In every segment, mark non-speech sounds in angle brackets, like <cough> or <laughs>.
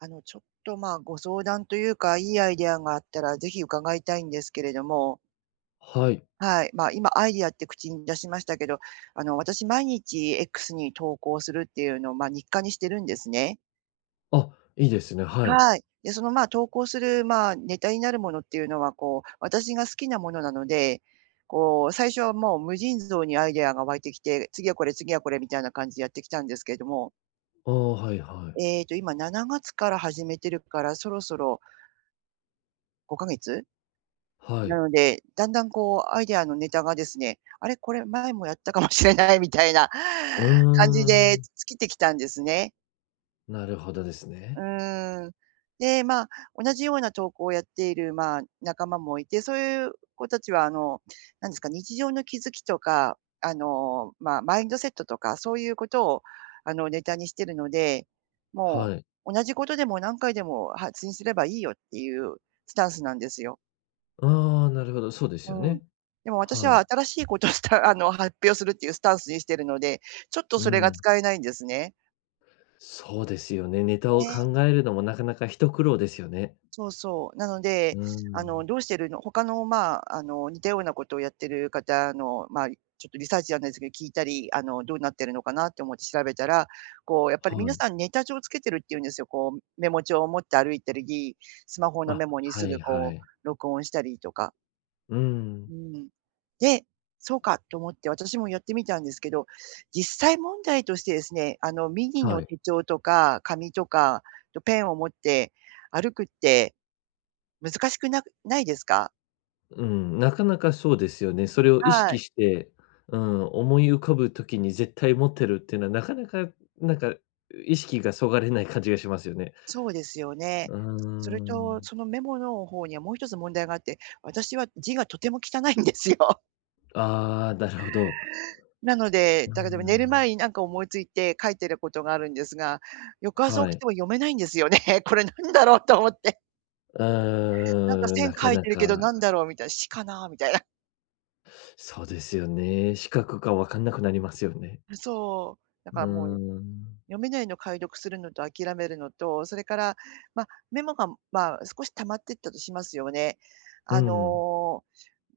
あの、ちょっと、まあ、ご相談というか、いいアイデアがあったらぜひ伺いたいんですけれども、はい。はい、今アイディアって口に出しましたけど、私毎日 X に投稿するっていうのを、日課にしてるんですね。あ、いいですね。はい。はい。で、投稿する、ネタになるものっていうのは、私が好きなものなので、最初はもう無尽蔵にアイデアが湧いてきて、次はこれ、次はこれみたいな感じでやってきたんですけれども、ああ、はいはい。今7月から始めてるから、そろそろ5ヶ月？はない。ので、だんだんアイデアのネタがですね、あれ、これ前もやったかもしれないみたいな う <laughs> 感じーで尽ん。きてきたんですね。なるほどですうね。ーん。で、同じような投稿をやっている、仲間もいて、そういう子たちはなんですか、日常の気づきとか、マインドセットとか、そういうことをネタにしてるので、もはい。う同じことでも何回でも発信すればいいよっていうスタンスなんですよ。ああ、なるほど、そうですうよん。ね。でも私ははい。新しいことをした、<laughs> 発表するっていうスタンスにしてるので、ちょっとうそれがん。使えないんですね。そうですよね。ネタをね、考えるのもなかなか一苦労ですよね。そうそう。なのうで、ーん。どうしてるの他の、似たようなことをやってる方の、ちょっとリサーチじゃないですけど、聞いたり、どうなってるのかなって思って調べたら、やっぱりは皆い。さんネタ帳をつけてるっていうんですよ。メモ帳を持って歩いたり、スマホのあ、メモにはすぐいはい。録音したりとか。うん。うん。で、そうかと思って私もやってみたんですけど、実際問題としてですね、ミニのはい。手帳とか紙とか、と、ペンを持って歩くって難しくなくないですか？うん、なかなかそうですよね。それを意は識い、して、うん、思い浮かぶときに絶対持ってるっていうのはなかなか、なんか、意識がそがれない感じがしますよね。そうですよね。うーそれと、ん。そのメモの方にはもう一つ問題があって、私は字がとても汚いんですよ。<laughs> ああ、なるほど。なので、うーだから寝るん、前になんか思いついて書いてることがあるんですが、翌朝は起きい。ても読めないんですよね。<laughs> これなんだろうと思って。うなんかーん、な線か書いなてるか、けどなんだろうみたいな、死かなみたいな。そうですよね。資格が分かんなくなりますよね。<laughs> そう。だうからもうーん。読めないの解読するのと諦めるのと、それから、ま、メモが、少し溜まってったとしますよね。うあん。の、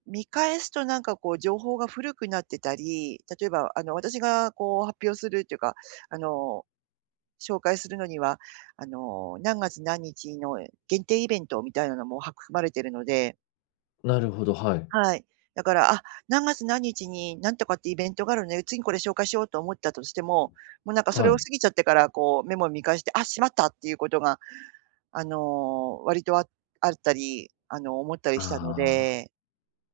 見返すとなんかこう情報が古くなってたり、例えば私がこう発表するっていうか、あの、紹介するのには、何月何日の限定イベントみたいなのも含まれてるので、なるほど、はい。はい。だから、あ、何月何日になんとかってイベントがあるね、次にこれ紹介しようと思ったとしても、もうなんかそれはをい。過ぎちゃってから、こうメモを見返して、あ、しまったっていうことが、割とああったり、思ったりあしたのあ、で、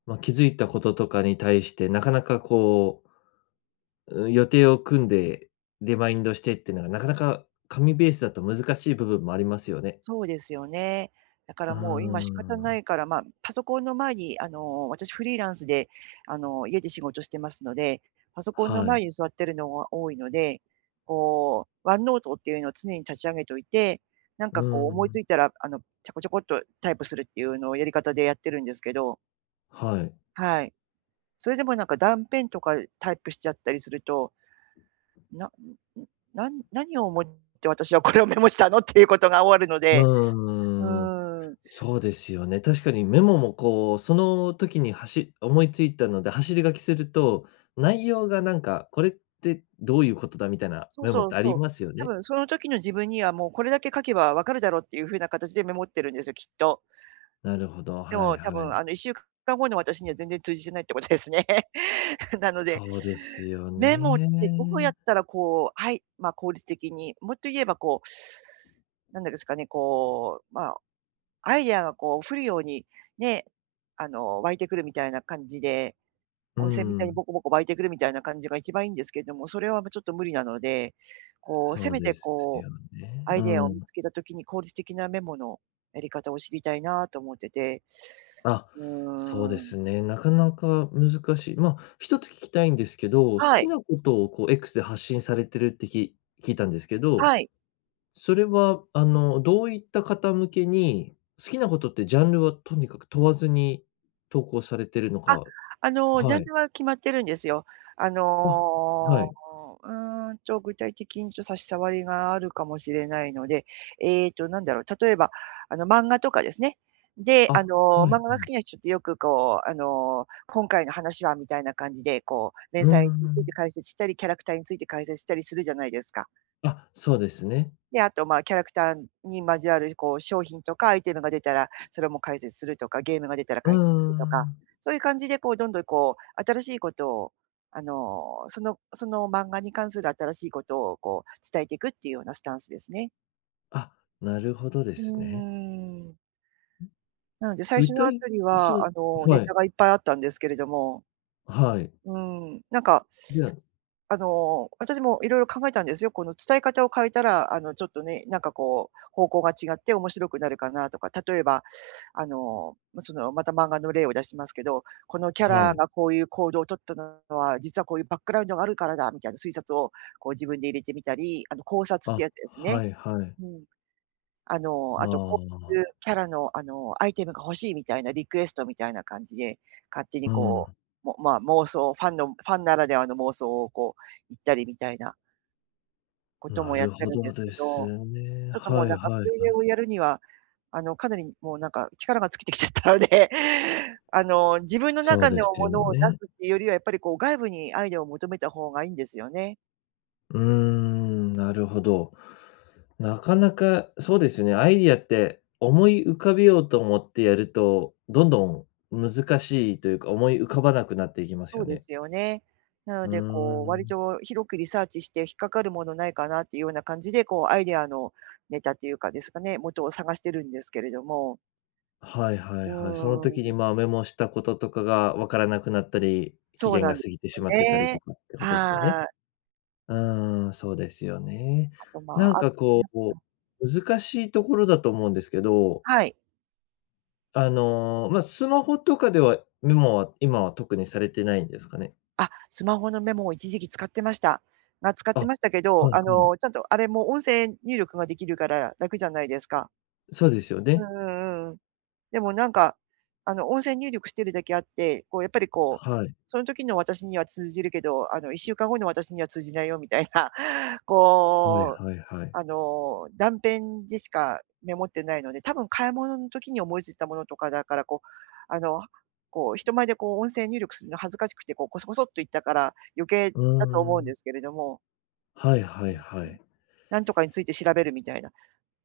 ま、気づいたこととかに対して、なかなかこう、予定を組んで、リマインドしてってのが、なかなか紙ベースだと難しい部分もありますよね。そうですよね。だかうらーもう今仕方なん。いから、まあ、パソコンの前に私フリーランスで、家で仕事してますので、パソコンのはい。前に座ってるのが多いので、ワンノートっていうのを常に立ち上げといて、なんうかこうー思いつん。いたら、こちょこっとタイプするっていうのをやり方でやってるんですけど、はい。はい。それでもなんか断片とかタイプしちゃったりすると、な、なん何を思って私はこれをメモしたのっていうことが終わるので、ううーん。ーん、そうですよね。確かにメモもこう、その時にはし思いついたので、走り書きすると、内容がなんか、これってどういうことだみたいなそうメモそっうてありそう。ますよ多ね。分その時の自分にはもうこれだけ書けばわかるだろうっていう風な形でメモってるんですよ、きっと。なるほど、ではいも多は分い。1週間後の私には全然通じてないってことですね。<laughs> なので、そうですよメモってどうやっね。たらこう、はい、ま、効率的に、もっと言えばこう、なんですかね、アイデアがこう降るように、ね、湧いてくるみたいな感じで、う温泉みたいにん、ボコボコ湧いてくるみたいな感じが一番いいんですけれども、それはもうちょっと無理なので、せそうめでてすこようね。アうイデアを見ん。つけた時に効率的なメモのやり方を知りたいなと思ってて。あ、うそうでーん。すね。なかなか難しい。まあ、一つ聞きたいんですけど、好はきい、なことをこう X で発信されてるって聞いたんですけど、はい。それは、あの、どういった方向けに、好きなことってジャンルはとにかく問わずに投稿されてるのあ、か。ジャンはい。ルは決まってるんですよ。ああ、はの、い。うーんと、具体的にちょっと差し障りがあるかもしれないので、ええと、なんだろう、例えば、漫画とかですね。で、あ、はい、漫画うが好ん。きな人ってよくこう、今回の話はみたいな感じで、連うー載についてん。解説したり、キャラクターについて解説したりするじゃないですか。あ、そうですね。で、あと、キャラクターにまつわる、商品とかアイテムが出たら、それも解説するとか、ゲームが出たらう解説するーとか、ん。そういう感じで、どんどん新しいことを、その漫画に関する新しいことを、伝えていくっていうようなスタンスですね。あ、なるほどでうすね。ーん。なので、最具初のあ体たりそは、う、ネはタい、がいっぱいあったんですけれども、はい。うん、なんか、じゃあ、私もいろいろ考えたんですよ。この伝え方を変えたら、ちょっとね、なんかこう、方向が違って面白くなるかなとか、例えば、また漫画の例を出しますけど、このキャはラい。がこういう行動を取ったのは、実はこういうバックグラウンドがあるからだみたいな推察をこう自分で入れてみたり、考察ってあ、やつですね。はいはい。うん。ああとこういうあ、キャラの、アイテムが欲しいみたいなリクエストみたいな感じで、勝手にうん。まあ、妄想、ファンならではの妄想をこう言ったりみたいなこともなやっるてほるんでどすけでど、ちょすね。っともはういなんかはそれいはい。をやるには、かなりもうなんか力が尽きてきちゃったので、<laughs> 自分のそう中のですもよのを出ね。すっていうよりは、やっぱりこう外部にアイデアを求めた方がいいんですよね。うーん、なるほど。なかなか、そうですよね、アイディアって思い浮かべようと思ってやると、どんどん難しいというか、思い浮かばなくなっていきますそようでね。すよね。なのうーで、割ん。と広くリサーチして引っかかるものないかなっていうような感じで、アイデアのネタっていうかですかね、元を探してるんですけれども。はいはういはい。そのー時に、ん、まあ、メモしたこととかがわからなくなったり、期そう限ながんで過ぎてしますってたりよね。とかってことですよね。はい。うーん、そうですよね。あと、なんかこう、難しいところだと思うんですけど、はい。あの、ま、スマホとかでは、メモは今は特にされてないんですかね？あ、スマホのメモを一時期使ってました。が、使っあ、てましたけど、はいはちゃい。んとあれも音声入力ができるから楽じゃないですか。そうですようね。んうんうん。でもなんか、音声入力してるだけあって、こうやっぱりこう、はい。その時の私には通じるけど、1週間後の私には通じないよみたいな、<laughs> はいこう、はいはい。断片でしかメモってないので、多分買い物の時に思いついたものとかだから、こう、あの、こう人前でこう音声入力するの恥ずかしくて、こうコソコソっと言ったから、余計うだと思ーうんでん。すけれども、はいはういん、はい。なんとかについて調べるみたいな。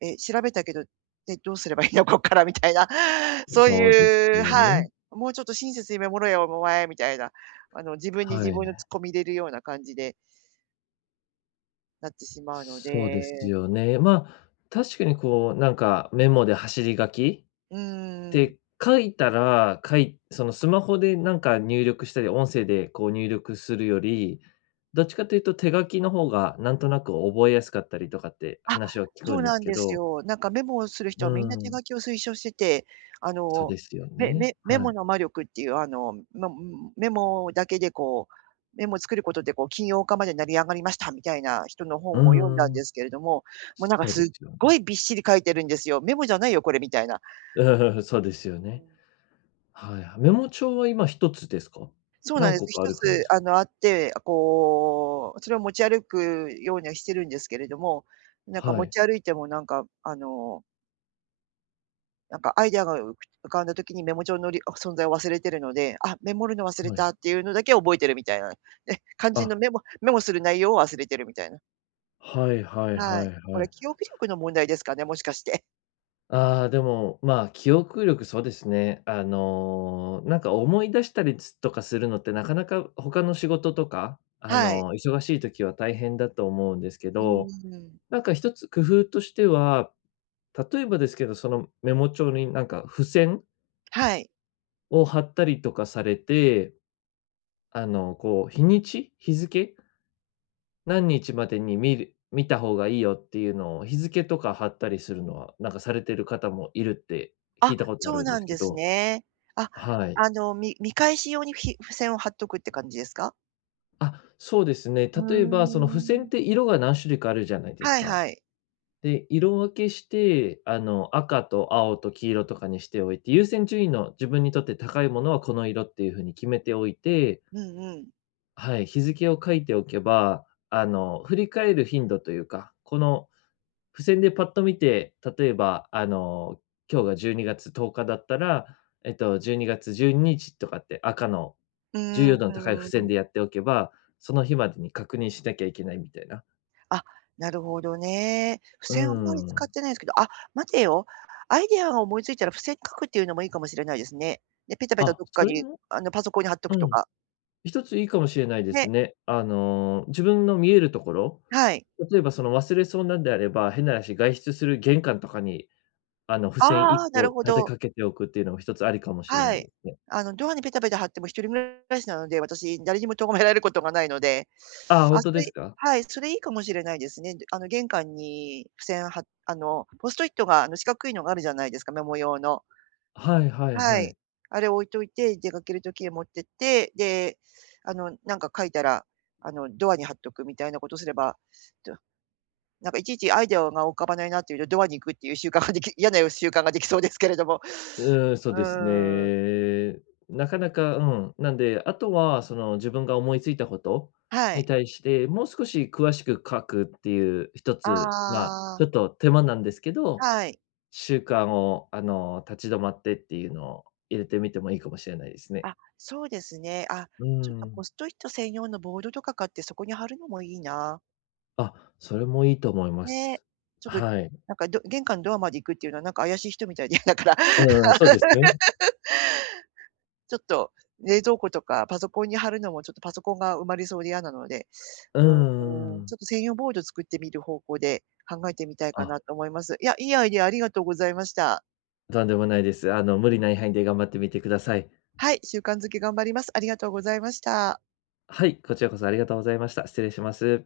え、調べたけど、で、どうすればいいの、こっから <laughs> みたいな、<laughs> そうそうですいう、よはね。い。もうちょっと親切に見守れよ、お前みたいな、自分には自い。分のツッコミ入れるような感じでなってしまうのそうですで、よね。ま、確かにこう、なんかメモで走り書きうーん。で、書いたら、そのスマホでなんか入力したり、音声でこう入力するより、どっちかというと手書きの方がなんとなく覚えやすかったりとかってあ、話を聞くそうんですなんけですど、よ。なんかメモをするう人ーはみんな手ん、書きを推奨してて、あそうの、ですよメね。メメはモい。の魔力っていう、ま、メモだけでこう、メモを作ることでこう金曜日まで成り上がりましたみたいな人のう本を読んだんーでん、すけれども、もうなんかそうすでっすよごね。いびっしり書いてるんですよ。メモじゃないよこれみたいな。<laughs> うんそううですよね。ん。はいはい。メモ帳は今一つですか？そうなん何です。個かあ一る感じでつすか？あって、こう、それを持ち歩くようにはしてるんですけれども、なんかは持い、ち歩いてもなんかなんかアイデアが浮かんだ時にメモ帳のり存在を忘れてるので、あ、メモるの忘れはい。たっていうのだけ覚えてるみたいな。え、肝心のあ、メモする内容を忘れてるみたいな。はいはいははい。いこはれい。記憶力の問題ですかね、もしかして。ああ、でも、まあ、記憶力、そうですね。あの、なんか思い出したりとかするのって、なかなか他の仕事とか、あはい。の、忙しい時は大変だと思うんですけうーど、ん。なんか一つ工夫としては、例えばですけど、そのメモ帳になんか付箋はい。を貼ったりとかされて、あの、こう、日にち、日付、何日までに見た方がいいよっていうのを、日付とか貼ったりするのは、なんかされてる方もいるってあ、聞いたことあそうるんでなすんけですど。ね。あ、はい。見返し用に付箋を貼っとくって感じですか？あ、そうですね。う例えば、ーその付箋ってん。色が何種類かあるじゃないですはいか。はい。で、色分けして、あの、赤と青と黄色とかにしておいて、優先順位の自分にとって高いものはこの色っていうふうに決めておいて、うんうん。はい、日付を書いておけば、あの、振り返る頻度というか、この付箋でパッと見て、例えば、あの、今日が12月10日だったら、12月12日とかって赤のう重ー要度の高い付箋でやん。っておけば、その日までに確認しなきゃいけないみたいな。あ、なるほどね。付うー箋あんまり使っん。てないんですけど、あ、待てよ。アイデアが思いついたら付箋書くっていうのもいいかもしれないですね。で、ペタペタあ、どっかそれに、もパソコンに貼っとうくとん、か。一ついいかもしれないですね、ね。あの、自分の見えるところ、はい。例えばその忘れそうなんであれば、変な話、外出する玄関とかに、あの、付あ箋1あ、な個るほ立てど。かけておくっていうのも一つありかもしれなはいい。ですね。ドアにペタペタ貼っても一人暮らしなので、私誰にも咎められることがないので、ああ、ほあ、んとそでれ、すか？はい、それいいかもしれないですね。玄関に付箋はポストイットが、四角いのがあるじゃないですか、メモ用の。はいはいははい。い。あれ置いといて、出かける時に持ってって、で、なんか書いたら、ドアに貼っとくみたいなことすれば、となんかいちいちアイデアが浮かばないなっていうと、ドアに行くっていう習慣ができ、嫌な習慣ができそうですけれども。うーん、そううですーん。ね。なかなか、うん。なんで、あとはその自分が思いついたことはにい。対して、もう少し詳しく書くっていう一あつ、まあ、あ、ちょっと手間なんですけど、はい。習慣をあの、立ち止まってっていうのを入れてみてもいいかもしれないですね。あ、そうですね。あ、うーちょっとポん。ストイット専用のボードとか買ってそこに貼るのもいいな。あ、それもいいと思いまね。す。ちょっと、はい。なんか、玄関のドアまで行くっていうのはなんか怪しい人みたいで嫌だから、うん、そうですね。ちょっと冷蔵庫とかパソコンに貼るのもちょっとパソコンが埋まりそうで嫌なので、ううーんうん、ちん。ょっと専用ボード作ってみる方向で考えてみたいかあ、なと思います。いや、いいアイデアありがとうございました。とんでもないです。あの、無理ない範囲で頑張ってみてください。はい、習慣づけ頑張ります。ありがとうございました。はい、こちらこそありがとうございました。失礼します。